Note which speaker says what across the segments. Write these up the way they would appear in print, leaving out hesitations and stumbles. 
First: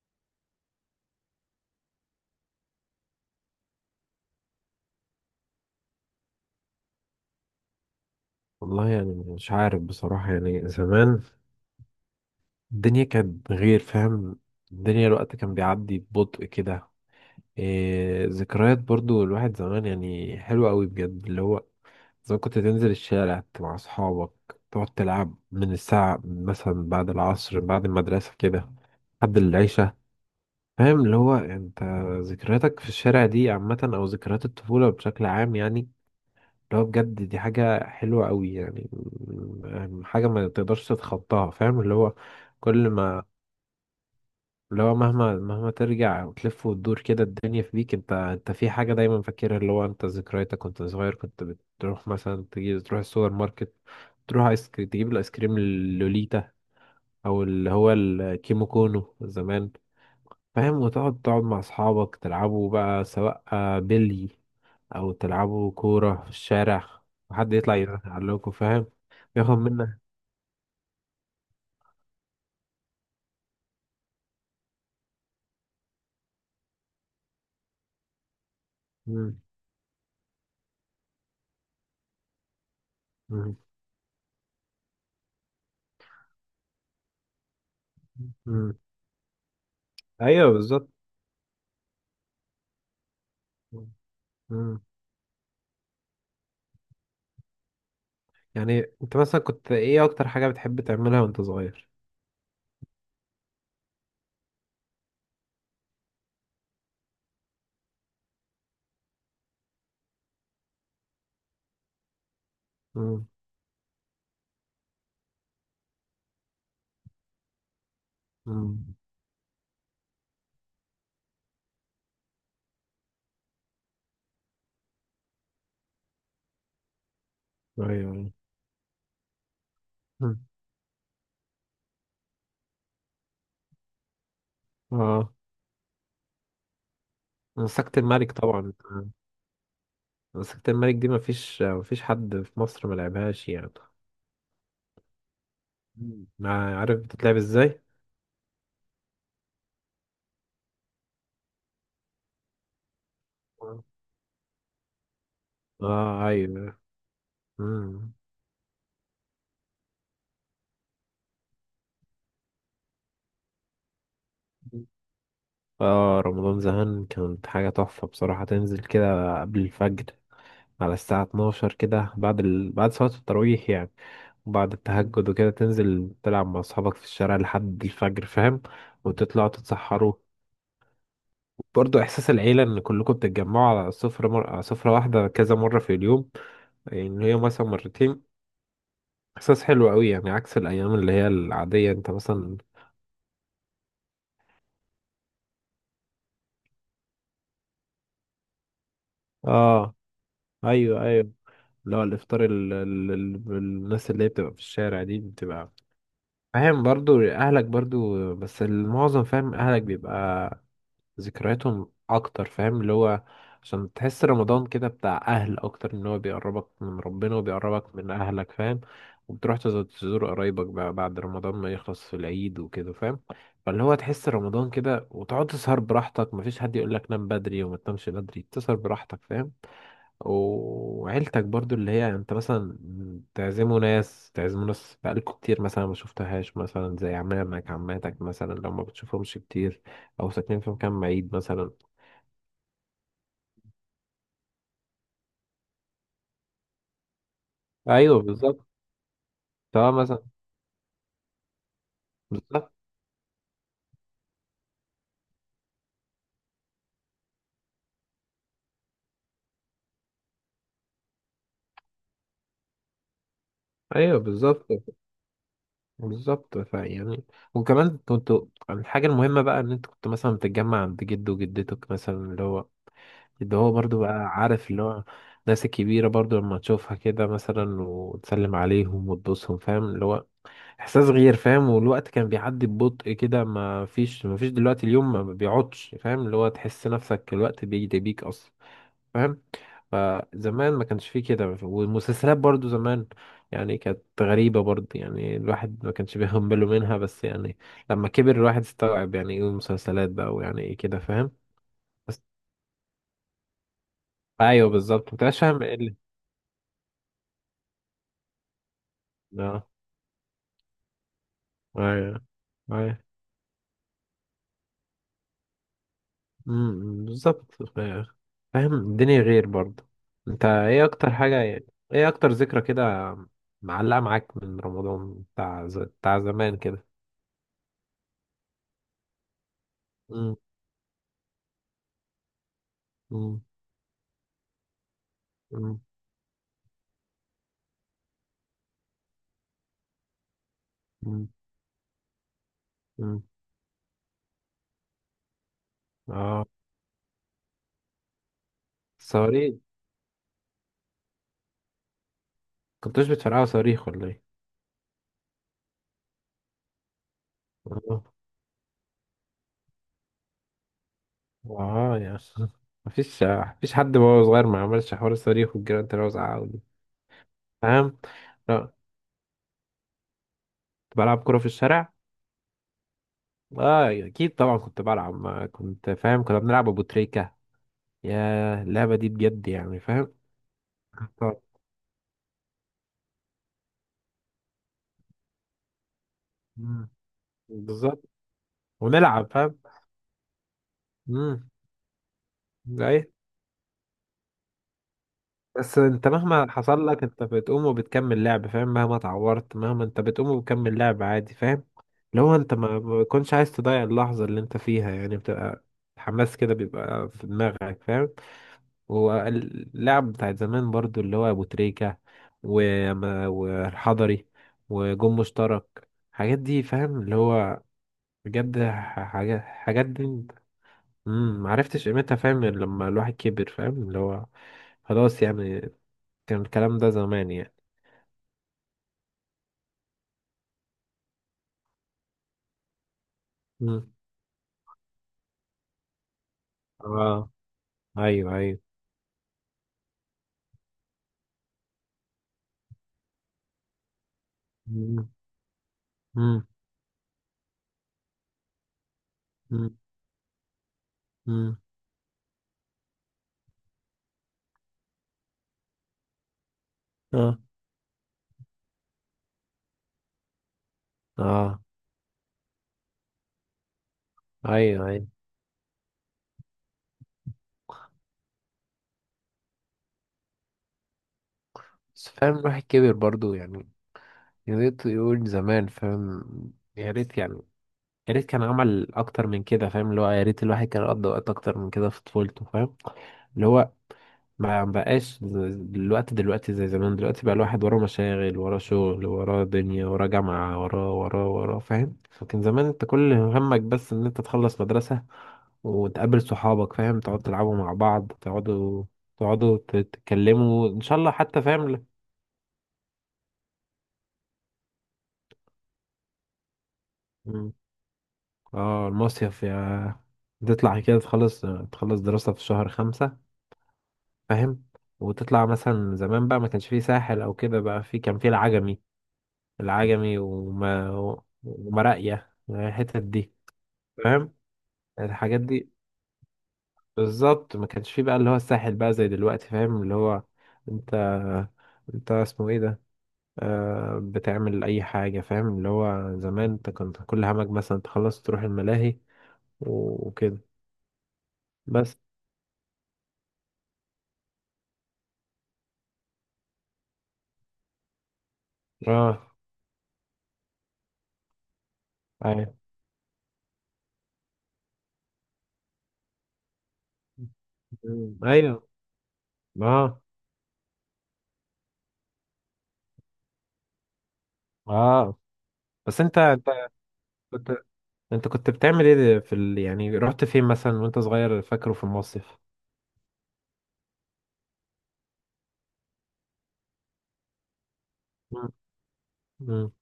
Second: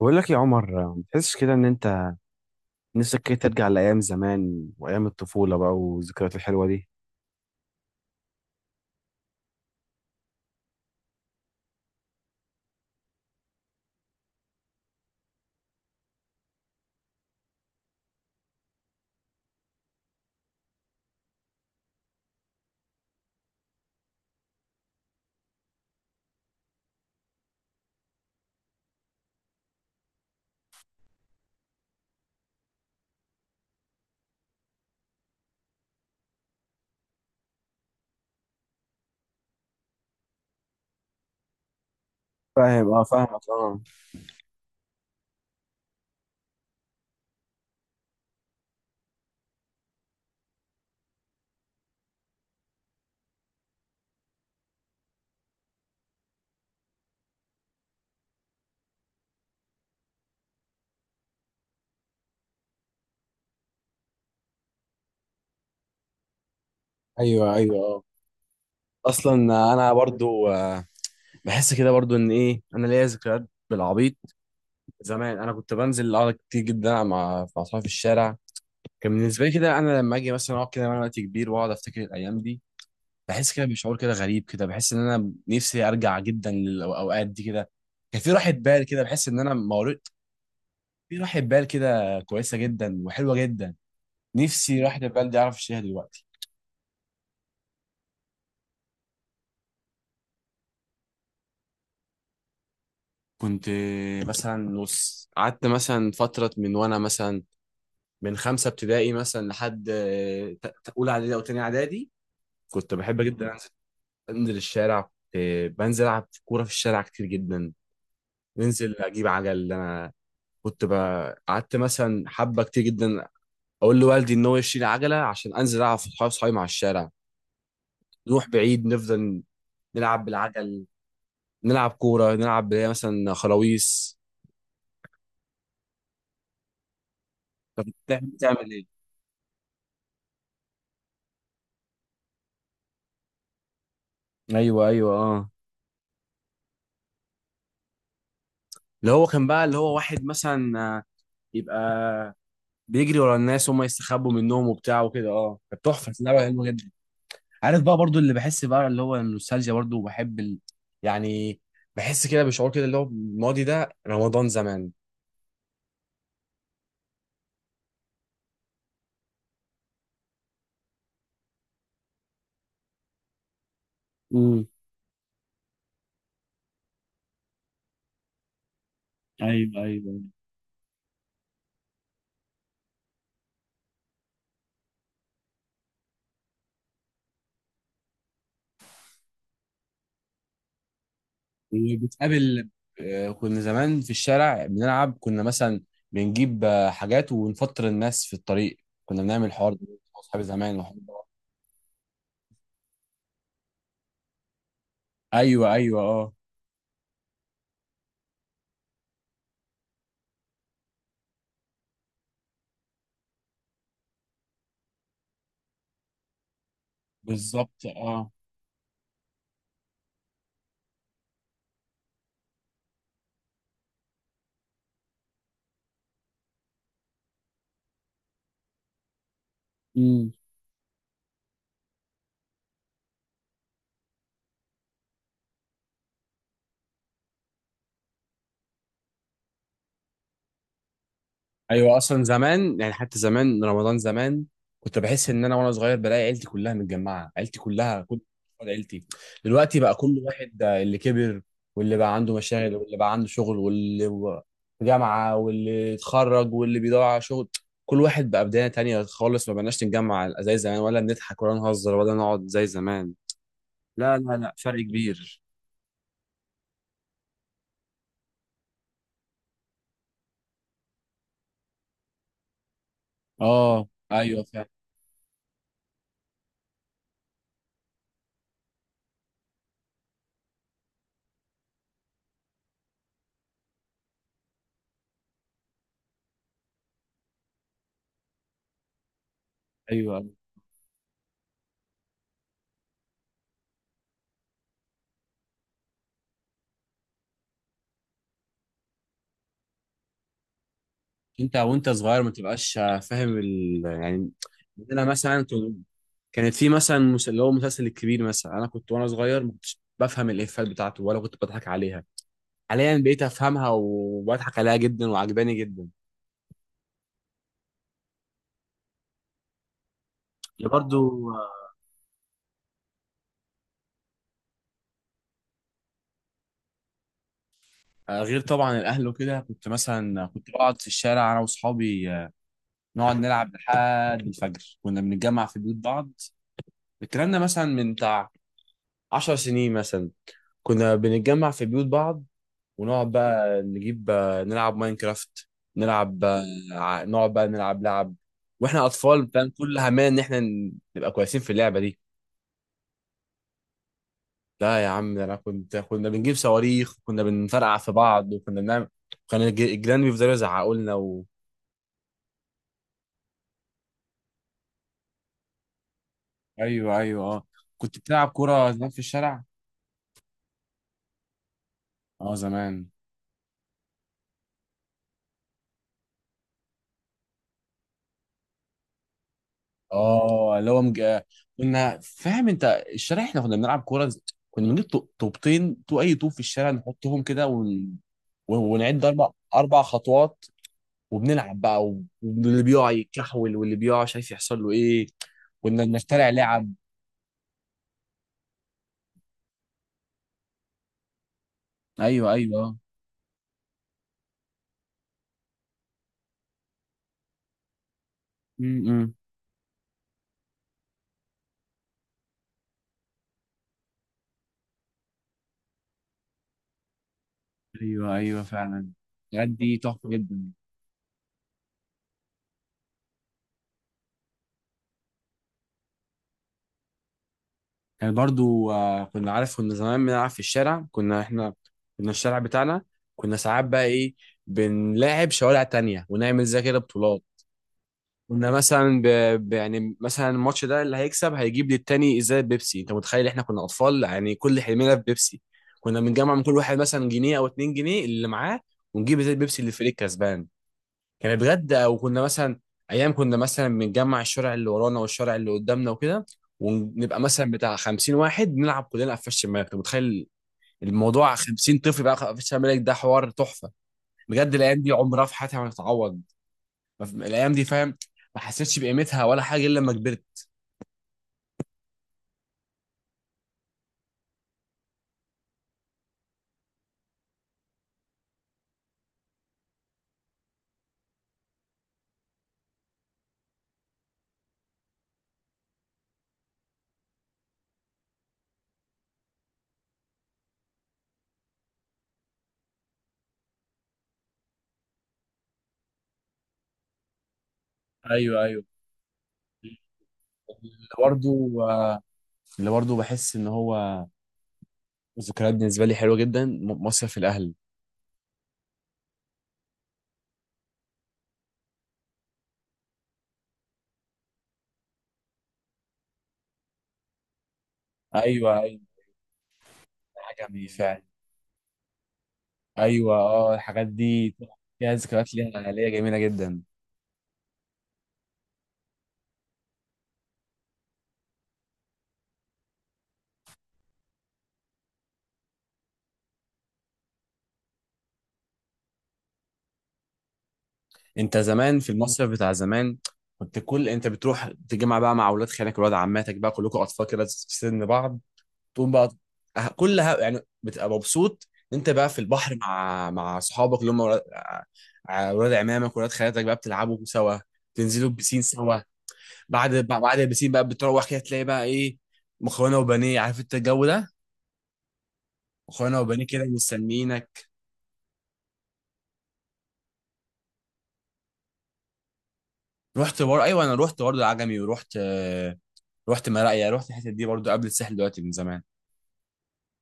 Speaker 1: بقول لك يا عمر، ما تحسش كده ان انت نفسك كده ترجع لايام زمان وايام الطفوله بقى والذكريات الحلوه دي.
Speaker 2: والله يعني مش عارف بصراحة يعني زمان الدنيا كانت غير فاهم. الوقت كان بيعدي ببطء كده. إيه ذكريات برضو الواحد زمان يعني حلوة قوي بجد اللي هو زمان كنت تنزل الشارع مع أصحابك تقعد تلعب من الساعة مثلا بعد العصر بعد المدرسة كده لحد العشاء. فاهم اللي هو انت ذكرياتك في الشارع دي عامة أو ذكريات الطفولة بشكل عام يعني. اللي هو بجد دي حاجة حلوة قوي يعني حاجة ما تقدرش تتخطاها فاهم اللي هو. كل
Speaker 1: فاهم، اه،
Speaker 2: ما
Speaker 1: فاهمك اه.
Speaker 2: اللي هو مهما ترجع وتلف وتدور كده الدنيا في بيك انت في حاجة دايما فاكرها اللي هو انت ذكرياتك وانت صغير كنت بتروح مثلا تجي تروح السوبر ماركت. تروح ايس كريم تجيب الايس كريم اللوليتا او اللي هو الكيمو كونو زمان. فاهم وتقعد مع أصحابك تلعبوا بقى سواء آه، بلي أو تلعبوا كورة في الشارع. وحد
Speaker 1: ايوه ايوه
Speaker 2: يطلع
Speaker 1: اه.
Speaker 2: يعلقكوا فاهم.
Speaker 1: اصلا
Speaker 2: بياخد
Speaker 1: انا
Speaker 2: منك.
Speaker 1: برضو بحس كده برضو ان ايه، انا ليا ذكريات بالعبيط. زمان انا كنت بنزل اقعد كتير جدا مع اصحابي في الشارع. كان
Speaker 2: مم.
Speaker 1: بالنسبه لي كده، انا لما اجي مثلا اقعد كده وانا وقت كبير واقعد افتكر الايام دي، بحس
Speaker 2: مم.
Speaker 1: كده بشعور كده غريب، كده بحس ان انا نفسي ارجع جدا للاوقات دي كده. كان في راحه
Speaker 2: مم.
Speaker 1: بال كده، بحس ان انا
Speaker 2: أيوه بالظبط.
Speaker 1: في راحة بال كده كويسة جدا وحلوة جدا.
Speaker 2: مم.
Speaker 1: نفسي راحة البال دي أعرف أشتريها دلوقتي.
Speaker 2: يعني أنت مثلا كنت إيه أكتر حاجة بتحب تعملها وأنت صغير؟
Speaker 1: كنت مثلا نص قعدت مثلا فترة من وأنا مثلا من خمسة ابتدائي مثلا لحد أولى إعدادي أو تانية إعدادي. كنت بحب
Speaker 2: مم.
Speaker 1: جدا أنزل الشارع. كنت بنزل ألعب كورة في الشارع كتير جدا.
Speaker 2: مم.
Speaker 1: ننزل أجيب عجل. أنا كنت قعدت مثلا حبة كتير جدا أقول لوالدي إن هو يشتري عجلة عشان أنزل ألعب في صحابي مع الشارع.
Speaker 2: أيوه أيوه.
Speaker 1: نروح بعيد، نفضل نلعب
Speaker 2: مم.
Speaker 1: بالعجل، نلعب كورة، نلعب اللي هي مثلا خلاويص.
Speaker 2: أه. مسكت
Speaker 1: تعمل
Speaker 2: الملك طبعا
Speaker 1: ايه؟
Speaker 2: آه، مسكت الملك دي مفيش حد في مصر ملعبهاش يعني.
Speaker 1: ايوه ايوه اه.
Speaker 2: مم. عارف بتتلعب إزاي؟
Speaker 1: اللي هو كان بقى اللي هو واحد مثلا، يبقى بيجري ورا الناس، هم يستخبوا منهم وبتاع وكده. اه كانت تحفة، كانت
Speaker 2: اه
Speaker 1: لعبة حلوة
Speaker 2: ايوه.
Speaker 1: جدا. عارف بقى
Speaker 2: مم.
Speaker 1: برضو، اللي بحس بقى اللي هو النوستالجيا، برضو بحب يعني بحس كده بشعور كده اللي هو الماضي ده، رمضان زمان.
Speaker 2: اه رمضان زمان كانت حاجة تحفة بصراحة تنزل كده قبل الفجر على الساعة 12 كده بعد صلاة التراويح يعني.
Speaker 1: امم.
Speaker 2: وبعد التهجد وكده تنزل تلعب مع أصحابك في الشارع لحد الفجر فاهم. وتطلعوا
Speaker 1: ايوه
Speaker 2: تتسحروا.
Speaker 1: ايوه.
Speaker 2: برضه إحساس العيلة إن كلكم بتتجمعوا على سفرة واحدة كذا مرة في اليوم يعني هي مثلا مرتين. إحساس حلو أوي يعني عكس الأيام اللي هي العادية أنت مثلا
Speaker 1: وبتقابل، كنا زمان في الشارع بنلعب، كنا مثلا بنجيب حاجات ونفطر الناس في الطريق. كنا بنعمل الحوار ده
Speaker 2: آه
Speaker 1: مع اصحابي زمان، وحوار
Speaker 2: ايوه
Speaker 1: ده.
Speaker 2: ايوه. اللي هو الافطار الناس اللي هي بتبقى في الشارع دي
Speaker 1: ايوه
Speaker 2: بتبقى
Speaker 1: ايوه اه.
Speaker 2: فاهم برضو اهلك برضو بس المعظم فاهم اهلك بيبقى ذكرياتهم اكتر فاهم اللي هو. عشان تحس رمضان كده بتاع اهل اكتر ان هو بيقربك من ربنا
Speaker 1: بالظبط
Speaker 2: وبيقربك من
Speaker 1: اه.
Speaker 2: اهلك فاهم. وبتروح تزور قرايبك بقى بعد رمضان ما يخلص في العيد وكده فاهم. فاللي هو تحس رمضان كده وتقعد تسهر براحتك مفيش حد يقولك نام بدري وما تنامش بدري تسهر براحتك فاهم. وعيلتك برضو اللي هي انت مثلا تعزموا ناس بقالكوا كتير مثلا ما شفتهاش مثلا زي عمامك عماتك مثلا لو ما بتشوفهمش كتير او ساكنين في مكان بعيد مثلا.
Speaker 1: ايوه اصلا زمان يعني، حتى زمان رمضان زمان كنت بحس ان انا وانا صغير بلاقي عيلتي كلها متجمعه، عيلتي كلها، كل
Speaker 2: ايوه بالظبط.
Speaker 1: أفراد عيلتي. دلوقتي
Speaker 2: سواء
Speaker 1: بقى كل
Speaker 2: مثلا
Speaker 1: واحد، اللي كبر، واللي بقى عنده
Speaker 2: بالظبط
Speaker 1: مشاغل، واللي بقى عنده شغل، في جامعه، واللي اتخرج، واللي بيدور على شغل. كل واحد بقى بدايه تانية خالص. ما بقناش نتجمع زي زمان، ولا بنضحك ولا نهزر ولا نقعد زي زمان. لا
Speaker 2: ايوه
Speaker 1: لا، لا
Speaker 2: بالظبط.
Speaker 1: فرق كبير.
Speaker 2: بالظبط فيعني. وكمان كنتوا الحاجة المهمة بقى ان انت كنت مثلا بتتجمع عند جد وجدتك مثلا اللي هو اللي هو
Speaker 1: اه
Speaker 2: برضو بقى
Speaker 1: ايوه فعلا.
Speaker 2: عارف اللي هو الناس الكبيرة برضو لما تشوفها كده مثلا وتسلم عليهم وتبوسهم فاهم اللي هو احساس غير فاهم والوقت كان بيعدي ببطء كده ما فيش دلوقتي اليوم ما بيقعدش فاهم اللي هو تحس نفسك الوقت بيجري بيك اصلا فاهم.
Speaker 1: ايوه، أيوة.
Speaker 2: فزمان ما كانش فيه كده والمسلسلات برضو زمان يعني كانت غريبة برضو يعني الواحد ما كانش بياخد باله منها بس يعني لما كبر الواحد استوعب يعني ايه المسلسلات بقى ويعني ايه كده فاهم
Speaker 1: انت وانت صغير
Speaker 2: بس.
Speaker 1: ما تبقاش فاهم يعني.
Speaker 2: ايوه
Speaker 1: انا
Speaker 2: بالظبط ما كنتش
Speaker 1: مثلا
Speaker 2: فاهم ايه اللي.
Speaker 1: كانت في مثلا اللي هو مسلسل الكبير مثلا، انا كنت وانا صغير ما
Speaker 2: اه
Speaker 1: كنتش بفهم الافيهات بتاعته ولا كنت بضحك عليها.
Speaker 2: ايوه.
Speaker 1: حاليا
Speaker 2: أيوة.
Speaker 1: بقيت افهمها وبضحك عليها جدا وعجباني جدا.
Speaker 2: بالظبط فاهم الدنيا غير برضه. انت
Speaker 1: اللي
Speaker 2: ايه اكتر
Speaker 1: برضو،
Speaker 2: حاجة يعني ايه اكتر ذكرى كده معلقة معاك من رمضان بتاع زمان كده.
Speaker 1: غير طبعا الاهل وكده، كنت مثلا
Speaker 2: امم.
Speaker 1: كنت بقعد في الشارع انا واصحابي، نقعد
Speaker 2: امم.
Speaker 1: نلعب لحد الفجر. كنا بنتجمع في بيوت
Speaker 2: امم.
Speaker 1: بعض. الكلام ده مثلا من بتاع 10 سنين مثلا. كنا
Speaker 2: امم.
Speaker 1: بنتجمع في بيوت بعض ونقعد
Speaker 2: امم.
Speaker 1: بقى نجيب، نلعب ماينكرافت، نلعب،
Speaker 2: اه
Speaker 1: نقعد بقى نلعب لعب واحنا اطفال. فاهم
Speaker 2: صواريخ.
Speaker 1: كل همنا ان احنا نبقى كويسين في اللعبه دي.
Speaker 2: كنتوش بتفرقعوا صواريخ ولا ايه؟
Speaker 1: لا يا عم، ده انا كنت، كنا بنجيب صواريخ، كنا بنفرقع في
Speaker 2: اه.
Speaker 1: بعض، وكنا بنعمل، كان الجيران بيفضلوا يزعقوا لنا و...
Speaker 2: اه يا اخي. مفيش حد وهو صغير ما عملش حوار الصواريخ والجيران تلاقوا زعقوا دي
Speaker 1: ايوه ايوه اه. كنت
Speaker 2: فاهم.
Speaker 1: بتلعب كوره
Speaker 2: لا
Speaker 1: زمان في الشارع؟
Speaker 2: كنت بلعب كورة في الشارع.
Speaker 1: اه زمان.
Speaker 2: اه اكيد طبعا كنت بلعب ما كنت فاهم كنا بنلعب ابو تريكة يا اللعبة دي بجد يعني فاهم.
Speaker 1: اه اللي هو
Speaker 2: طب.
Speaker 1: كنا فاهم انت الشارع، احنا كنا بنلعب كوره. كنا بنجيب طوبتين تو اي طوب في الشارع،
Speaker 2: مم.
Speaker 1: نحطهم كده ون...
Speaker 2: بالظبط
Speaker 1: ونعد اربع
Speaker 2: ونلعب فاهم.
Speaker 1: اربع خطوات،
Speaker 2: امم.
Speaker 1: وبنلعب بقى واللي بيقع
Speaker 2: اي.
Speaker 1: يتكحول، واللي بيقع مش عارف يحصل له ايه.
Speaker 2: بس
Speaker 1: كنا
Speaker 2: انت
Speaker 1: بنخترع
Speaker 2: مهما
Speaker 1: لعب.
Speaker 2: حصل لك انت بتقوم وبتكمل لعب فاهم مهما اتعورت مهما انت بتقوم وبتكمل لعب عادي فاهم.
Speaker 1: ايوه
Speaker 2: لو انت
Speaker 1: ايوه.
Speaker 2: ما بتكونش عايز تضيع اللحظة اللي انت فيها يعني بتبقى الحماس كده بيبقى في دماغك فاهم.
Speaker 1: امم.
Speaker 2: واللعب بتاعت زمان برضو اللي هو ابو تريكة والحضري وجون مشترك الحاجات دي فاهم اللي هو
Speaker 1: ايوه ايوه
Speaker 2: بجد
Speaker 1: فعلا.
Speaker 2: حاجات
Speaker 1: الحاجات دي
Speaker 2: حاجات
Speaker 1: تحفه
Speaker 2: دي.
Speaker 1: جدا.
Speaker 2: معرفتش قيمتها فاهم غير لما الواحد كبر فاهم اللي هو خلاص يعني كان الكلام ده زمان يعني.
Speaker 1: يعني برضو، كنا عارف كنا زمان بنلعب في الشارع، كنا احنا كنا الشارع بتاعنا. كنا ساعات بقى
Speaker 2: امم.
Speaker 1: ايه، بنلاعب شوارع تانية ونعمل زي كده بطولات.
Speaker 2: اه ايوه
Speaker 1: كنا
Speaker 2: ايوه.
Speaker 1: مثلا يعني مثلا الماتش ده اللي هيكسب هيجيب للتاني ازاي بيبسي. انت متخيل؟ احنا كنا اطفال يعني، كل حلمنا في
Speaker 2: امم.
Speaker 1: بيبسي. كنا بنجمع من كل واحد مثلا جنيه او اتنين جنيه اللي معاه، ونجيب ازاي بيبسي اللي
Speaker 2: امم.
Speaker 1: الفريق كسبان. كانت
Speaker 2: امم.
Speaker 1: غدا. وكنا مثلا ايام كنا مثلا بنجمع الشارع اللي ورانا والشارع اللي قدامنا وكده، ونبقى
Speaker 2: اه.
Speaker 1: مثلا بتاع 50 واحد نلعب كلنا قفش شماغ. انت متخيل الموضوع؟
Speaker 2: اه
Speaker 1: 50 طفل بقى قفش شماغ، ده حوار تحفه. بجد الايام
Speaker 2: ايوه
Speaker 1: دي
Speaker 2: ايوه.
Speaker 1: عمرها في حياتي ما هتتعوض. ما في- الايام دي، فاهم، ما حسيتش بقيمتها ولا حاجه الا لما كبرت.
Speaker 2: بس فاهم الواحد كبر برضو يعني يا ريت يقول زمان فاهم يا ريت يعني يا ريت كان عمل اكتر من كده فاهم اللي هو يا ريت الواحد كان قضى وقت اكتر من كده في طفولته فاهم اللي هو ما بقاش دلوقتي زي زمان دلوقتي بقى الواحد وراه مشاغل وراه شغل وراه دنيا وراه جامعة وراه وراه وراه فاهم فكان زمان انت كل همك بس ان انت تخلص مدرسة وتقابل صحابك فاهم تقعدوا تلعبوا مع بعض
Speaker 1: ايوه ايوه.
Speaker 2: تقعدوا تتكلموا ان
Speaker 1: اللي
Speaker 2: شاء الله حتى
Speaker 1: برضه،
Speaker 2: فاهم
Speaker 1: اللي برضه بحس ان هو ذكريات بالنسبه لي حلوه جدا، مصيف
Speaker 2: مم.
Speaker 1: الاهل.
Speaker 2: اه المصيف يا تطلع كده تخلص دراسة في شهر خمسة فاهم. وتطلع مثلا زمان بقى ما كانش فيه ساحل او كده بقى في كان فيه
Speaker 1: ايوه ايوه.
Speaker 2: العجمي العجمي
Speaker 1: حاجه جميله
Speaker 2: وما
Speaker 1: فعلا.
Speaker 2: ومراقية الحتت
Speaker 1: ايوه
Speaker 2: دي
Speaker 1: اه، الحاجات
Speaker 2: فاهم
Speaker 1: دي فيها ذكريات
Speaker 2: الحاجات دي.
Speaker 1: ليها، ليا جميله جدا.
Speaker 2: بالظبط ما كانش فيه بقى اللي هو الساحل بقى زي دلوقتي فاهم اللي هو انت انت اسمه ايه ده آه بتعمل اي حاجة فاهم اللي هو زمان انت كنت كل همك مثلا تخلص تروح الملاهي وكده
Speaker 1: انت زمان في
Speaker 2: بس.
Speaker 1: المصيف بتاع زمان كنت كل انت بتروح تجمع بقى مع اولاد خالك ولاد عماتك بقى، كلكم اطفال كده في سن بعض. تقوم بقى
Speaker 2: اه
Speaker 1: كلها يعني بتبقى مبسوط، انت بقى في
Speaker 2: ايوه
Speaker 1: البحر مع صحابك اللي هم ولاد، ولاد عمامك ولاد خالاتك بقى، بتلعبوا سوا، تنزلوا البسين
Speaker 2: ايوه
Speaker 1: سوا. بعد
Speaker 2: اه
Speaker 1: بعد البسين بقى بتروح كده تلاقي بقى ايه، مكرونه وبانيه. عارف انت الجو ده،
Speaker 2: اه.
Speaker 1: مكرونه
Speaker 2: بس
Speaker 1: وبانيه كده مستنيينك.
Speaker 2: كنت انت كنت بتعمل ايه في يعني رحت فين مثلا وانت صغير فاكره في المصيف؟
Speaker 1: ايوه انا رحت برضه العجمي، ورحت، رحت مراقيا، رحت الحتت دي برضه قبل الساحل دلوقتي، من زمان.
Speaker 2: مم.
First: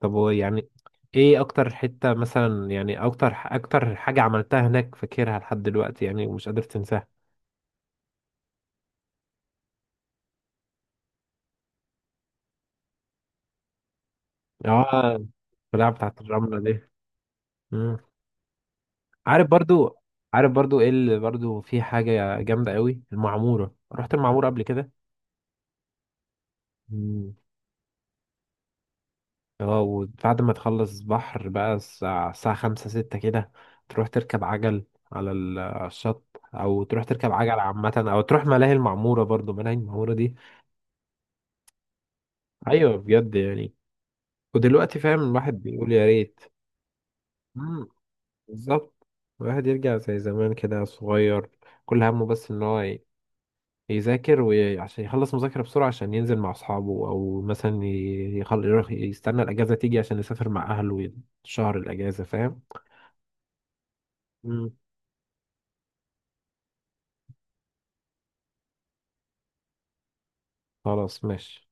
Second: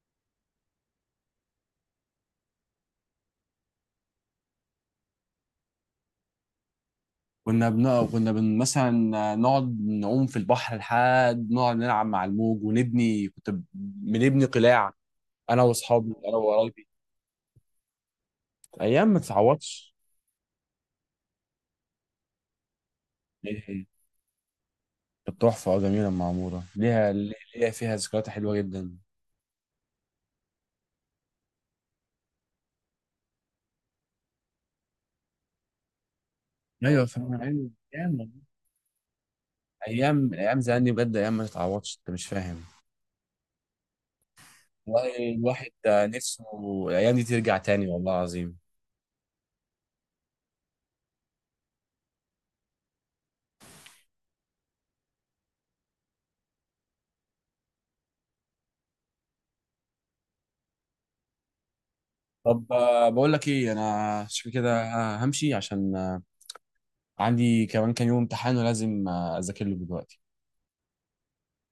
Speaker 2: طب هو يعني ايه اكتر حتة مثلا يعني اكتر حاجة عملتها هناك فاكرها لحد دلوقتي يعني ومش قادر تنساها؟
Speaker 1: مثلا نقعد نعوم في البحر لحد، نقعد نلعب مع الموج، ونبني، كنت بنبني قلاع
Speaker 2: اه
Speaker 1: انا
Speaker 2: القلاع
Speaker 1: واصحابي
Speaker 2: بتاعت
Speaker 1: انا
Speaker 2: الرملة دي.
Speaker 1: وقرايبي.
Speaker 2: مم.
Speaker 1: ايام ما
Speaker 2: عارف
Speaker 1: تتعوضش.
Speaker 2: برضو عارف برضو ايه اللي برضو في حاجة جامدة قوي
Speaker 1: إيه،
Speaker 2: المعمورة
Speaker 1: إيه.
Speaker 2: رحت المعمورة قبل كده.
Speaker 1: كانت تحفه اه، جميله معموره، ليها،
Speaker 2: مم.
Speaker 1: ليها فيها ذكريات حلوه جدا.
Speaker 2: اه وبعد ما تخلص بحر بقى الساعة خمسة ستة كده تروح تركب عجل على الشط او تروح
Speaker 1: ايوه
Speaker 2: تركب
Speaker 1: فاهم.
Speaker 2: عجل
Speaker 1: ايوه
Speaker 2: عامة
Speaker 1: ايام
Speaker 2: او
Speaker 1: والله.
Speaker 2: تروح ملاهي المعمورة برضو ملاهي المعمورة
Speaker 1: ايام،
Speaker 2: دي.
Speaker 1: ايام زمان دي بجد ايام ما تتعوضش، انت مش فاهم.
Speaker 2: ايوه بجد يعني ودلوقتي
Speaker 1: والله
Speaker 2: فاهم الواحد
Speaker 1: الواحد
Speaker 2: بيقول
Speaker 1: ده
Speaker 2: يا ريت.
Speaker 1: نفسه الايام دي ترجع تاني
Speaker 2: مم،
Speaker 1: والله العظيم.
Speaker 2: بالظبط. الواحد يرجع زي زمان كده صغير كل همه بس ان هو يذاكر وعشان يخلص مذاكرة بسرعة عشان ينزل مع اصحابه او مثلا يروح يستنى الاجازة تيجي عشان يسافر مع اهله شهر الاجازة فاهم.
Speaker 1: طب، بقول لك ايه، انا شوف
Speaker 2: مم،
Speaker 1: كده، همشي عشان، عندي كمان كام يوم امتحان ولازم، اذاكر له دلوقتي.
Speaker 2: خلاص ماشي.